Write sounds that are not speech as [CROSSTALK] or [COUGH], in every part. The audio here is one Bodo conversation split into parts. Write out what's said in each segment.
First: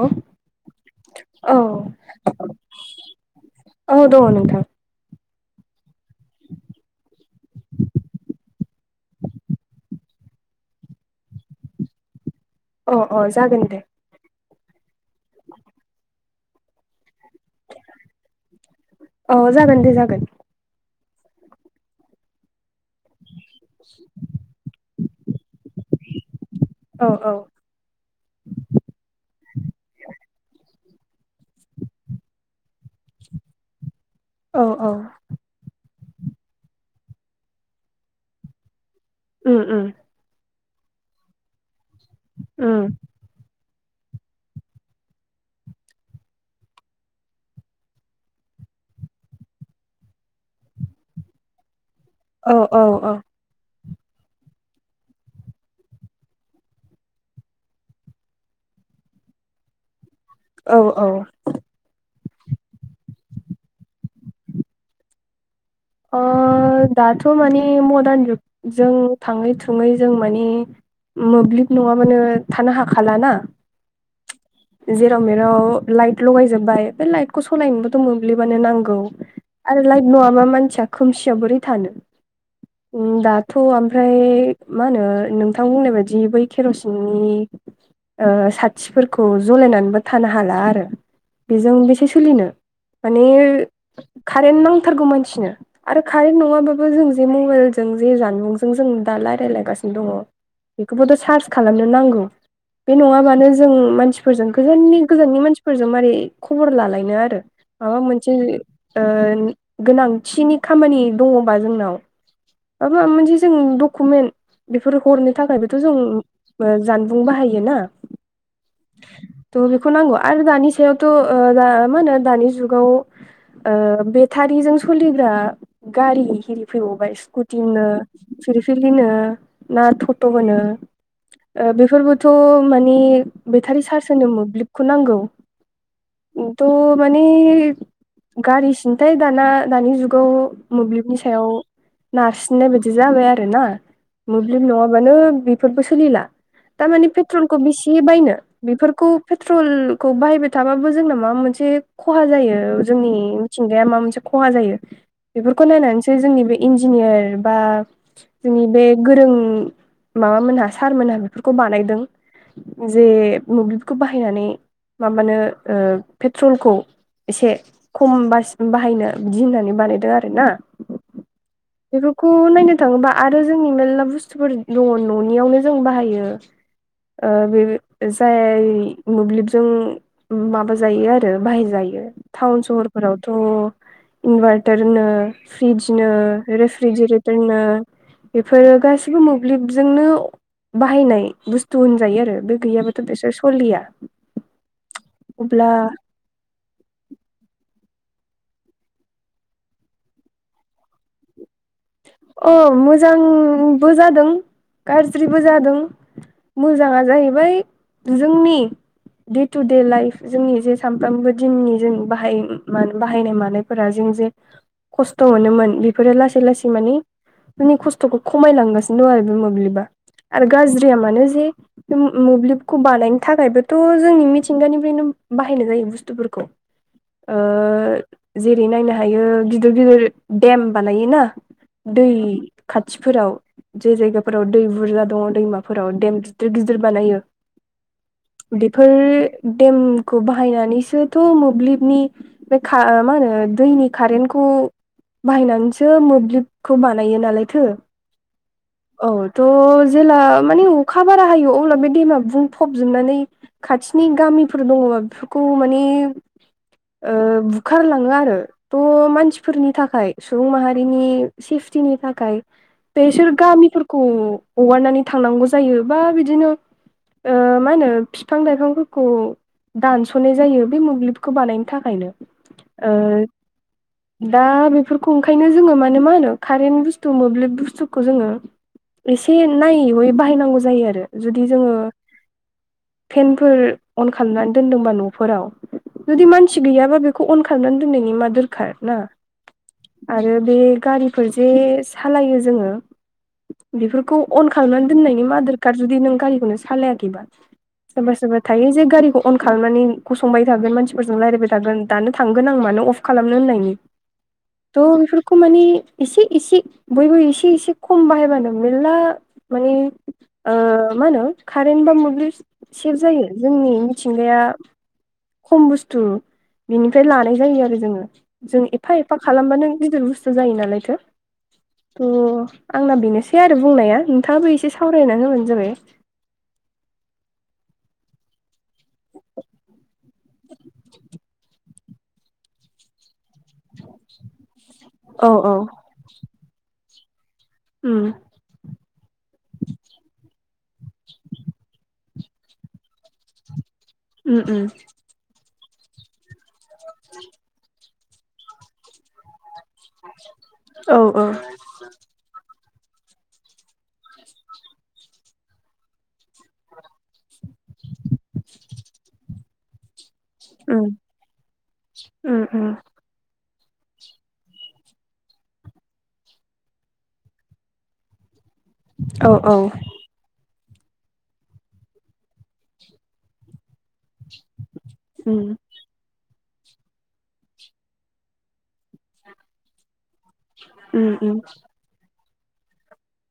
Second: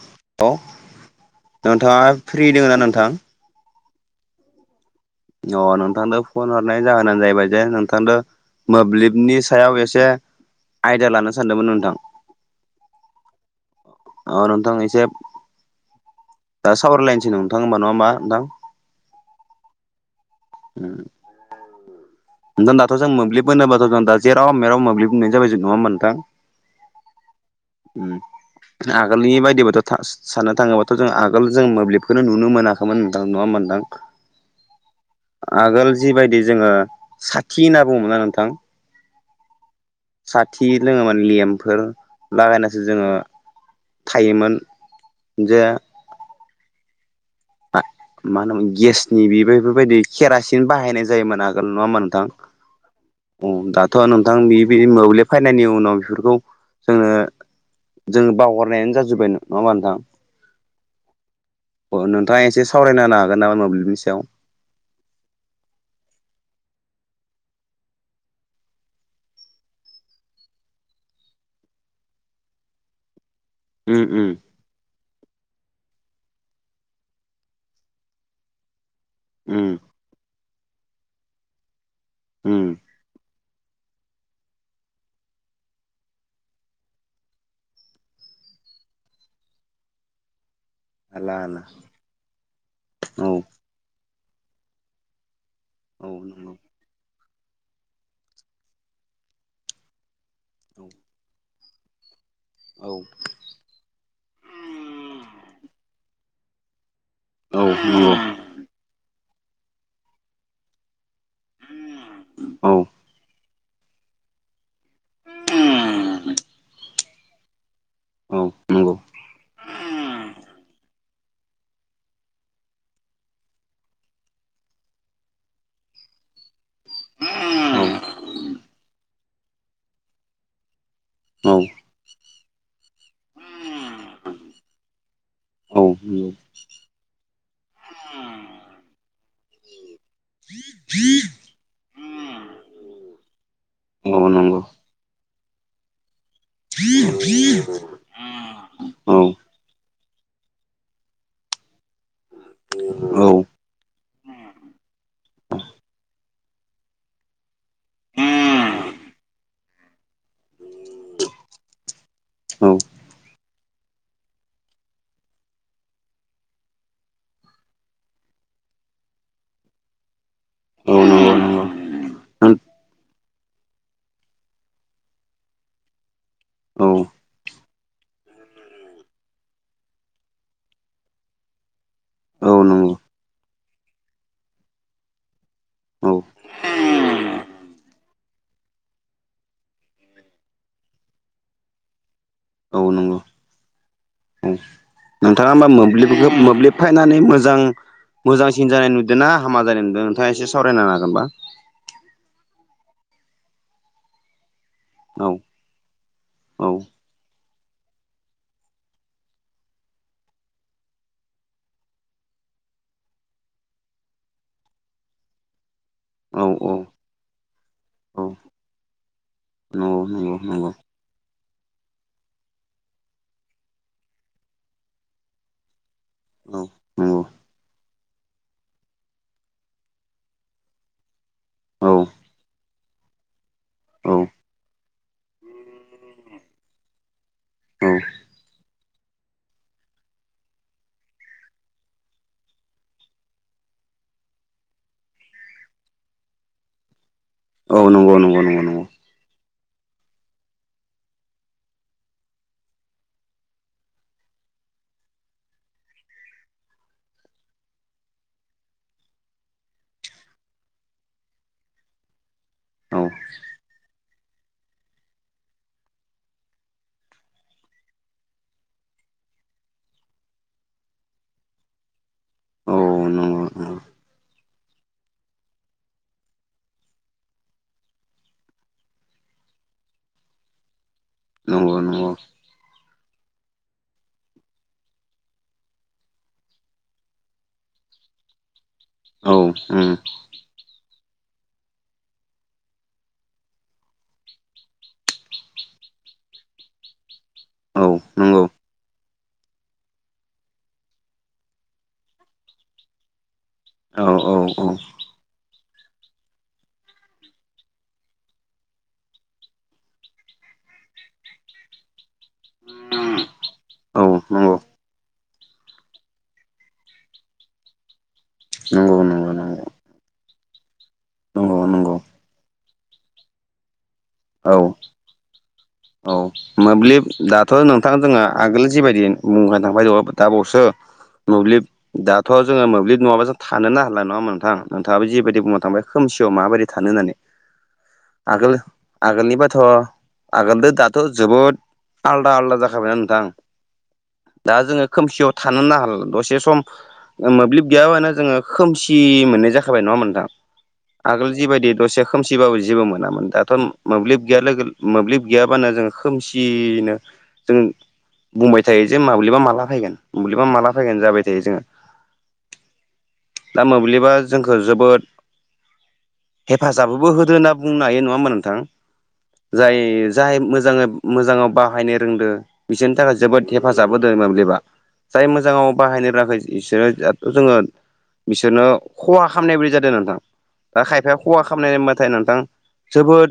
औ हेल' नोंथाङा फ्रि दङ ना नोंथां? औ दं औ नोंथां। अ नोंथांनो फन हरनाय जाहोनानो जाहैबाय जे नोंथांनो मोब्लिबनि सायाव एसे आयदा लानो सानदोंमोन नोंथां। अ अ जागोन दे। आरो नोंथां एसे दा सावरायलाइनसै नोंथां होमबा नङा होमबा नोंथां? औ जागोन दे जागोन। उम। नोंथां दाथ' जों मोब्लिब होनोब्लाथ' जों दा जेराव मेराव मोब्लिब बुंनाय जाबाय जों नङाहोमबा नोंथां? औ औ। उम। आगोलनि बायदिबाथ' साननो थाङोबाथ' जों आगोल जों मोब्लिबखौनो नुनो मोनाखैमोनदां नङा होमबा नोंथां? [INAUDIBLE] औ औ। आगोल जिबायदि जोङो साथि होनना बुङोमोनना नोंथां। उम उम। साथि लोङोम मान लेम्फोर उम लागायनासो जोङो थायोमोन जे मा होनोमोन गेसनि बेफोरबायदि केरासिन बाहायनाय जायोमोन आगोल नङा होमबा नोंथां। औ औ औ। दाथ' नोंथां बेदि मोब्लिब फैनायनि उनाव बेफोरखौ जोंनो जोङो बावहरनायानो जाजोबबाय नङा होमबा नोंथां? औ औ। अ नोंथाङा एसे सावरायनो हागोन नामा? मोब्लिबनि सायाव। दाथ' माने मडार्न जुगजों थाङै थुङै जों माने मोब्लिब नङाबानो थानो हाखलाना? उम उम। जेराव मेराव लाइट लगायजोबबाय बे लाइटखौ सालायनोबोथ' मोब्लिबानो नांगौ। उम आरो लाइक नङाबा मानसिया खोमसियाव बोरै थानो। उम दाथ' ओमफ्राय मा होनो नोंथां बुंनाय बायदि बै केर'सिननि साथिफोरखौ जलायनानैबो थानो हाला आरो। हारला हारला बेजों बेसे सोलिनो माने औ कारेन्ट नांथारगौ मानसिनो। आरो औ कारेन्ट नंगौ नङाबाबो जों जे मबाइलजों जे जानबुंजों जों दा रायजायलायगासिनो दङ। बेखौबोथ' सार्च खालामनो नांगौ औ बे नङाबानो। जों मानसिफोरजों गोजाननि गोजाननि मानसिफोरजों मारै खबर लालायनो आरो। औ माबा नंगौ मोनसे गोनांथिनि। खामानि दङबा जोंनाव औ मा माबा मोनसे जों डकुमेन्ट। बेफोर हरनो थाखायबोथ' जों जानबुं बाहायोना औ नंगौ थ' बेखौ नांगौ आरो दानि सायावथ' मा होनो दानि जुगाव। बेटारिजों सोलिग्रा। गारि एरि फैबावबाय स्कुटिनो फिलफिलिनो। ना थथ' होनो बेफोरबाय। थ' मानि बेटारि चार्ज होनो मोब्लिबखौ नांगौ। औ। मानि गारिसिनथाय दाना दानि जुगाव मोब्लिबनि सायाव नारसिननाय बायदि जाबाय आरो ना। औ नंगौ मोब्लिब नङाबानो बेफोरबो सोलिला थारमानिे पेट्रलखौ बेसे बायनो। बेफोरखौ औ पेट्रलखौ बाहायबाय थाबाबो जोंना माबा मोनसे खहा जायो जोंनि। औ मिथिंगाया माबा मोनसे खहा जायो बेफोरखौ नायनानैसो जोंनि बे इन्जिनियार बा। जोंनि बे गोरों माबामोनहा सारमोनहा बेफोरखौ बानायदों। औ जे मोब्लिबखौ बाहायनानै माबानो पेट्रलखौ। एसे खम बासि बाहायनो बिदि होननानै बानाय। औ नंगौ नंगौ बेफोरखौ नायनो थाङोबा आरो। जोंनि मेर्ला बुस्थुफोर दङ न'नियावनो जों बाहायो। औ। बे जाय मोब्लिबजों। माबा जायो आरो बाहेर जायो टाउन औ नंगौ सहरफोरावथ' इनभारट। रनोरिजनो औ रेरिजेटनो। बेफोरो गासिबो मोब्लिबजोंनो बाहायनाय बुस्थु होनजायो आरो बे। औ गैयाबाथ' नंगौ बिसोर सलिया औ नोंथाङा होमबा अब्ला। मोब्लिबखौ मोब्लिब फायनानै मोजां। मोजांसिन जानाय नुदोंना हामा जानाय नुदों नोंथाङा एसे सावरायना नागोनबा। अ मोजांबो जादों। औ गाज्रिबो जादों औ मोजाङा जाहैबाय जोंनि दे टु दे लाइफ जोंनि जे सानफ्रामबो दिननि जों बाहाय बाहायनाय मानाय। फोर जों जे खस्थ' मोनोमोन। लासै औ लासै मान जोंनि खस्थ' औ खमायलांगासिनो दं आरो बे मोब्लिबा नंगौ आरो ग या मानो जे मोब्लिबखौ बानायनो थाखायबोथ' जोंनि मिथिंगानिफ्रायनो बाहायनाय जायो बुस्थुफोरखौ। ग' जेरै नायनो हायो गिदिर गिदिर देम बानाय ना। दै खाथिफोराव। जे जायगाफोराव दै बुरजा दङ दैमाफोराव देम गिदिर गिदिर बानायो। बेफोर देमखौ बाहायनानैसोथ' मोब्लिबनि। बे मा होनो दैनि कारेन्टखौ बाहायनानैसो मोब्लिब। खुब बानायायो नालाय औ नंगौ नंगौ नंगौ औ थ' जेला माने अखा बारा हायो अब्ला बे दैया बुंफबजोबनानै खाथिनि गामिफोर दङ बा बेफोरखौ माने बुखारलाङो आरो थह मानसिफोरनि थाखाय सुबुं माहारिनि सेफटिनि थाखाय बेसोर गामिफोरखौ हगारनानै थांनांगौ जायो बा बिदिनो मा होनो बिफां लाइफांफोरखौ दानस'नाय जायो बे मोब्लिबखौ बानायनो थाखायनो औ नंगौ औ औ दा बेफोरखौ ओंखायनो जोङो मानो मा होनो कारेन्ट बुस्थु मोब्लिब बुस्थुखौ जोङो एसे नायैयै बाहायनांगौ जायो आरो औ जुदि नंगौ जोङो नंगौ फेनफोर अन खालामनानै दोनदोंबा न'फोराव जुदि मानसि गैयाबा बेखौ अन खालामनानै दोननायनि मा दरखार ना औ औ नंगौ औ उम आरो बे गारिफोर जे सालायो जोङो बेफोरखौ अन खालामनानै दोननायनि मदार कार्ड जुदि नों गारिखौनो सालायाखैबा औ सोरबा सोरबा नंगौ थायो जे गारिखौ अन खालामनानै संबाय थागोन मानसिफोरजों रायज्लायबाय थागोन दानो थांगोन आं मानो अफ खालामनो होननायनि औ औ थ' बेफोरखौ माने इसे इसे बयबो एसे इसे खम बाहायबानो मेरला माने मा होनो कारेन्ट बा मोब्लिब सेभ जायो जोंनि औ मिथिंगाया नंगौ खम बुस्थु बेनिफ्राय लानाय जायो आरो जोङो जों एफा नंगौ एफा नंगौ नंगौ खालामबानो गिदिर बुस्थु जायो नालाय नंगौ नंगौ थ आंना बेनोसै आरो बुंनाया नोंथाङाबो औ एसे सावरायना होबानो जाबाय औ मोब्लिब दाथ' नोंथां जोहा आगोल जिबायदि बुंखनो थांबाय दङ दा सो मोब्लिब दाथ' जोङो मोब्लिब नङाबा जों थानोनो हाला नङा होमबा नोंथां नोंथाङाबो औ जिबायदि औ बुंनो थांबाय खोमसियाव माबायदि थानो होननानै उम आगोल आगोलनिबाथ' आगोलनो दाथ' जोबोद आलदा आलदा जाखाबायना नोंथां उम दा उम जोङो खोमसियाव थानोनो हाला दसे सम मोब्लिब गैयाबानो जोङो खोमसि मोननाय जाखाबाय नङा होमबा नोंथां औ औ आगोल जिबायदि दसे खोमसिबाबो जेबो मोनामोन दाथ' मोब्लिब गैया लोगो मोब्लिब गैयाब्लानो जोङो खोमसियनो जों बुंबाय थायो जे माब्लिबा माला फैगोन बेबा माला उम फैगोन जाबाय थायो जोङो उम उम दा मोब्लिबा जोंखौ जोबोद हेफाजाबबो होदो होनना बुंनो हायो नङा होमा नोंथां औ औ जाय जाय मोजाङै मोजाङाव बाहायनो रोंदो बिसोरनि थाखाय जोबोद हेफाजाब होदों मोब्लिबा जाय उम मोजाङाव बाहायनो राखै बिसोरो दाथ' जोङो बिसोरनो खहा खालामनाय बायदि जादों नोंथां दा उम खायफाया उम खहा खालामनायबाथाय नोंथां जोबोद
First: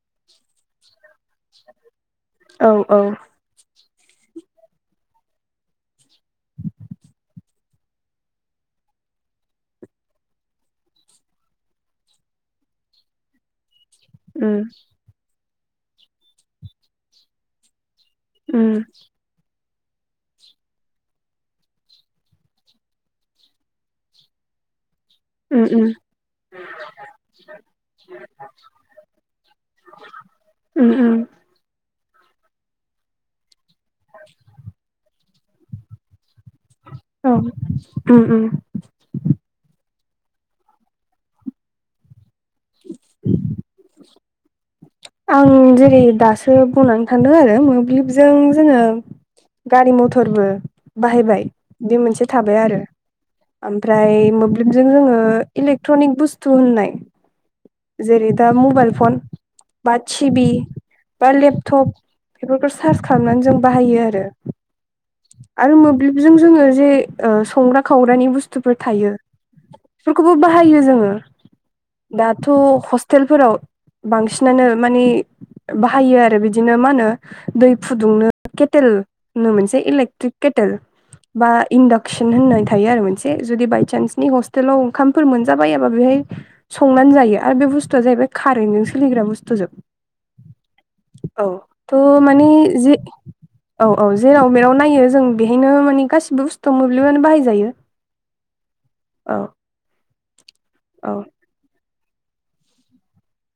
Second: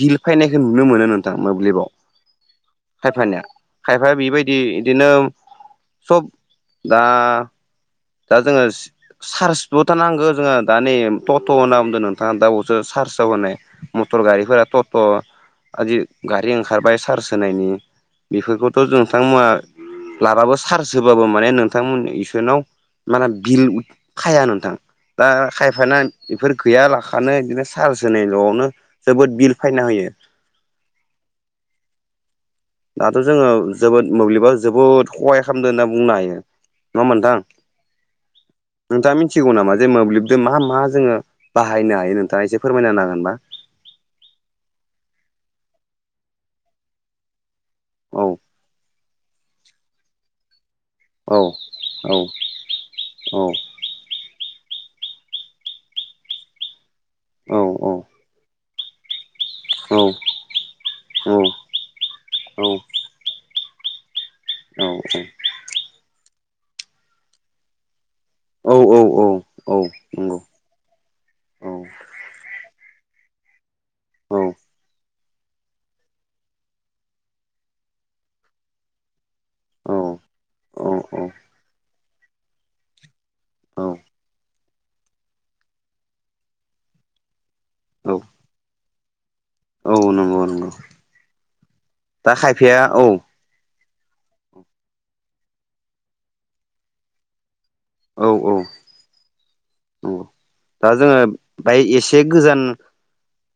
बिल फैनायखौ नुनो मोनो नोंथां मोब्लिबाव औ औ खायफानिया खायफाया बेबायदि बिदिनो सब दा दा जोङो चार्जबोथ' नांगौ जोङो दा नै टट' होनना बुंदों नोंथाङा दा बेयावसो चार्जआव होनाय मटर उम गारिफोरा टट' आदि गारि ओंखारबाय चार्ज होनायनि उम बेफोरखौथ' नोंथांमोना लाबाबो चार्ज होबाबो माने नोंथांमोननि इसनाव माने बिल खाया नोंथां दा उम उम खायफान बेफोर गैया लाखानो बिदिनो सार्ज होनायल'आवनो जोबोद बिल फायना होयो उम उम दाथ' जोङो जोबोद मोब्लिबा जोबोद हहाय खालामदों होनना बुंनो हायो। नङा होनबा औ नोंथां? उम उम नोंथाङा मिथिगौ नामा जे मोब्लिबजों मा मा जोङो बाहायनो हायो नोंथाङा एसे फोरमायना होनो हागोनबा? आं जेरै दासो बुंनानै थांदों आरो औ मोब्लिबजों जोङो गारि मथरबो औ बाहायबाय बे औ मोनसे थाबाय आरो। ओमफ्राय मोब्लिबजों जोङो इलेक्ट्रनिक बुस्थु होननाय औ औ जेरै दा मबाइल फन बा औ टिभि बा लेपटप औ बेफोरखौ सार्च खालामनानै जों बाहायो आरो। औ औ आरो मोब्लिबजों जोङो जे संग्रा खावरानि औ बुस्थुफोर थायो औ औ नंगौ औ बेफोरखौबो बाहायो जोङो औ दाथ' हस्टेलफोराव औ बिनानो माने बाहायो आरो बिदिनो मा होनो दै फुदुंनो केटेल मोनसे इलेक्ट्रिक केटेल औ बा इन्डाक्सन होननानै थायो आरो मोनसे एसे जुदि बायसान्सनि हस्टेलाव ओंखामफोर मोनजाबायाबा बेहाय संनानै जायो। आरो बे बुस्थुआ औ जाहैबाय कारेनन्टजों सलिग्रा बुस्थु जोब औ नंगौ नंगौ औ त' दा माने खायफाया जि औ औ औ जेराव मेराव नायो जों बेहायनो माने गासिबो बुस्थुआव मोब्लिबानो बाहायजायो। औ औ औ दा औ जोङो बाय एसे गोजान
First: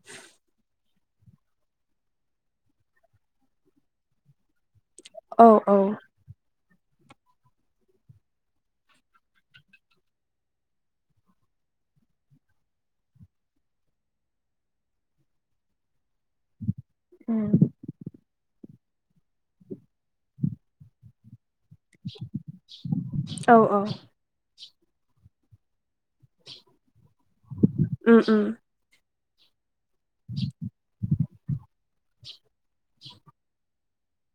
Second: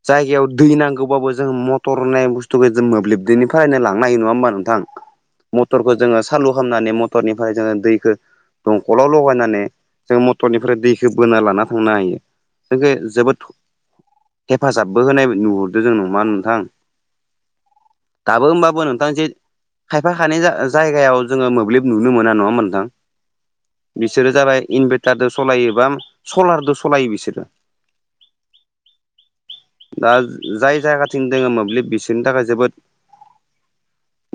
जायगायाव दै नांगौबाबो मथर होननाय बुथुखौ मोब्लिबनिफ्रायनो लांनो हायो नङा हबा नोंथां औ मथरखौ जोङो सालु खालामनानै मटरनिफ्राय जोङो दैखौ दंखलाव लगायनानै जों मटरनिफ्राय दै ख बोना लाना थांनो हायो जेख जोबोद हेफाजाबबो होनाय नुहरदों जों नङा नोंथां [UNINTELLIGIBLE] दाबो होमबाबो नोंथां जे खायफा खानि जायगायाव जोङो मोब्लिब नुनो मोना नङा मोनथां औ औ बिसोरो जाबाय इनभारटारजों सालायोबा सलारजों सालायो बिसोरो। उम उम दा जाय जायगाथिं दोङो मोब्लिब बिसोरनि थाखाय जोबोद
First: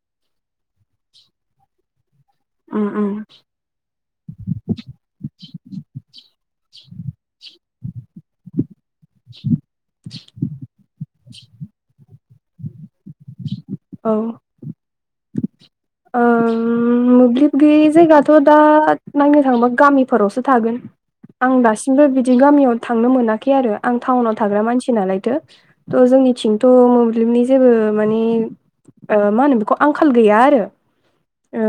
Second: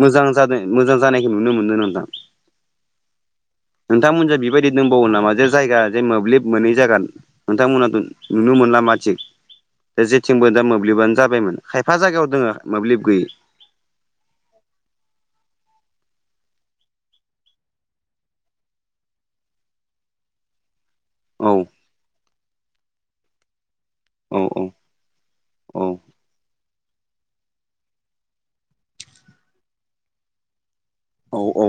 मोजां जादों मोजां जानायखौ नुनो मोनदों नोंथां। उम उम नोंथांमोनहा बेबायदि दंबावो नामा जे जायगा जे मो मोब्लिब मोननै जागोन नोंथांमोना नुनो मोनला मा थिग दा जेथिंबो दा मोब्लिबानो जाबायमोन खायफा जायगायाव दङो मोब्लिब गैयै‌। औ ओ मोब्लिब गैयै जायगाथ' दा नायनो थाङोबा गामिफोरावसो थागोन। औ आं दासिमबो बिदि गामियाव थांनो मोनाखै आरो। आं औ टाउनाव औ थाग्रा मानसि नालायथो औ थ जोंनिथिं थ' मोब्लिबनि जेबो मानिे मा होनो बेखौ आंखाल गैया आरो। औ औ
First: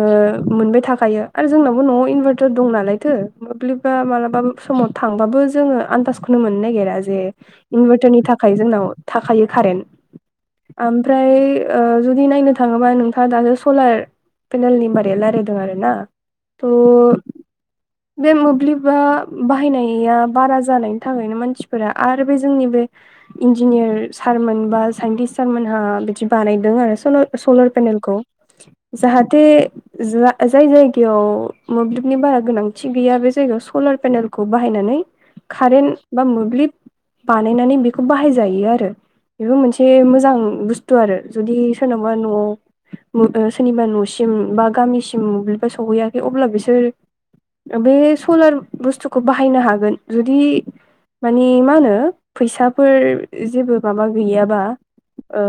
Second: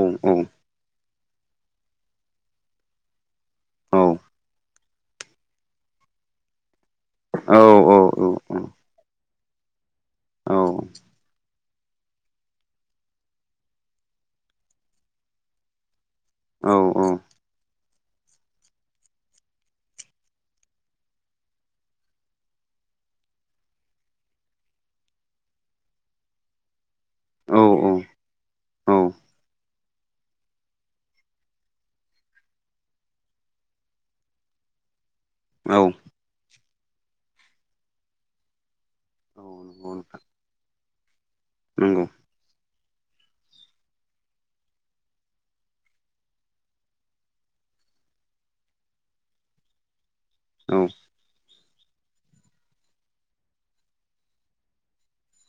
मोनबाय थाखायो आरो जोंनावो न'आव इनभार्टार दं नालायथो। मोब्लिबा मालाबा समाव थांबाबो जोङो आनन्दाजखौनो मोननो नागिरा। ज औ इनभारटारनि थाखाय जोंनाव थाखायो कारेन आमफ्राय ओ जुदि नायनो थाङोबा नोंथाङा दानो सलार पेनेल निबारयाला रोदों आरो ना थ' बे मोब्लिबा बाहायनाया बारा जानायनि थाखायनो मानसिफोरा आरो बे जोंनि बे इन्जिनियार सारमोन बा साइन्टिस सारमोनहा बिदि बानायदों आरो। सलार औ पेनेलखौ औ जाहाथे जा जाय जायगायाव मोब्लिबनि बारा गोनांथि गैया बे जायगायाव सलार पेनेल खौ बाहायनानै औ कारेन्ट बा मोब्लिब बानायनानै बेखौ बाहायजायो आरो। औ नंगौ बेबो मोनसे नोंथां मोजां बुस्थु आरो जुदि नंगौ सोरनाबा न'आव सोरनिबा न'सिम बा गामिसिम मोब्लिबा सहैयाखै अब्ला बिसोर बे सलार बुस्थुखौ बाहायनो हागोन जुदि औ मानि मा होनो फैसाफोर जेबो माबा गैयाबा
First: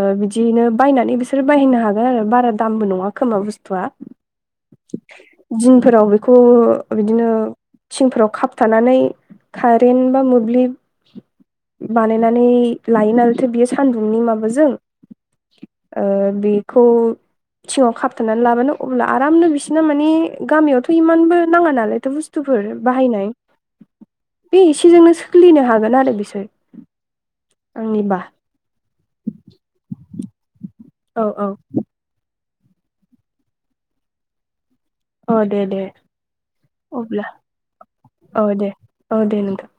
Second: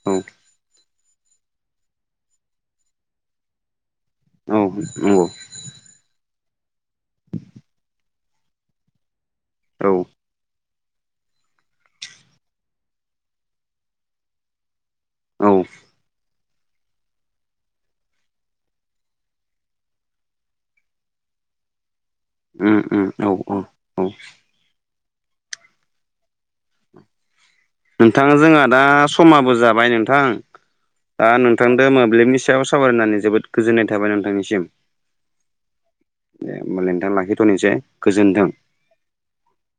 औ बिदियैनो बायनानै बिसोरो बायहैनो हागोन आरो बारा दामबो नङा खोमा बुस्थुआ औ नंगौ दिनफोराव बेखौ बिदिनो थिंफोराव खाब थानानै औ कारेन बा मोब्लिब बानायनानै लायो नालायथो बियो सान्दुंनि औ माबाजों बेखौ थिङाव खाबथनानै लाबानो अब्ला आरामनो बिसोरना माने गामियावथ' इमानबो नाङा नालायथ' बस बुस्थुफोर उम उम बाहायनाय औ औ बे एसेजोंनो सोलिनो हागोन आरो बिसोर आंनिबा नोंथां जोंहा दा समाबो जाबाय नोंथां औ दा औ नोंथांजों मोब्लिबनि सायाव सावरायनानै जोबोद गोजोन्नाय थाबाय नोंथांनिसिम औ दे दे दे होनोमबालाय नोंथां अब्ला लाखिथ'नोसै औ गोजोन्थों दे औ दे नोंथां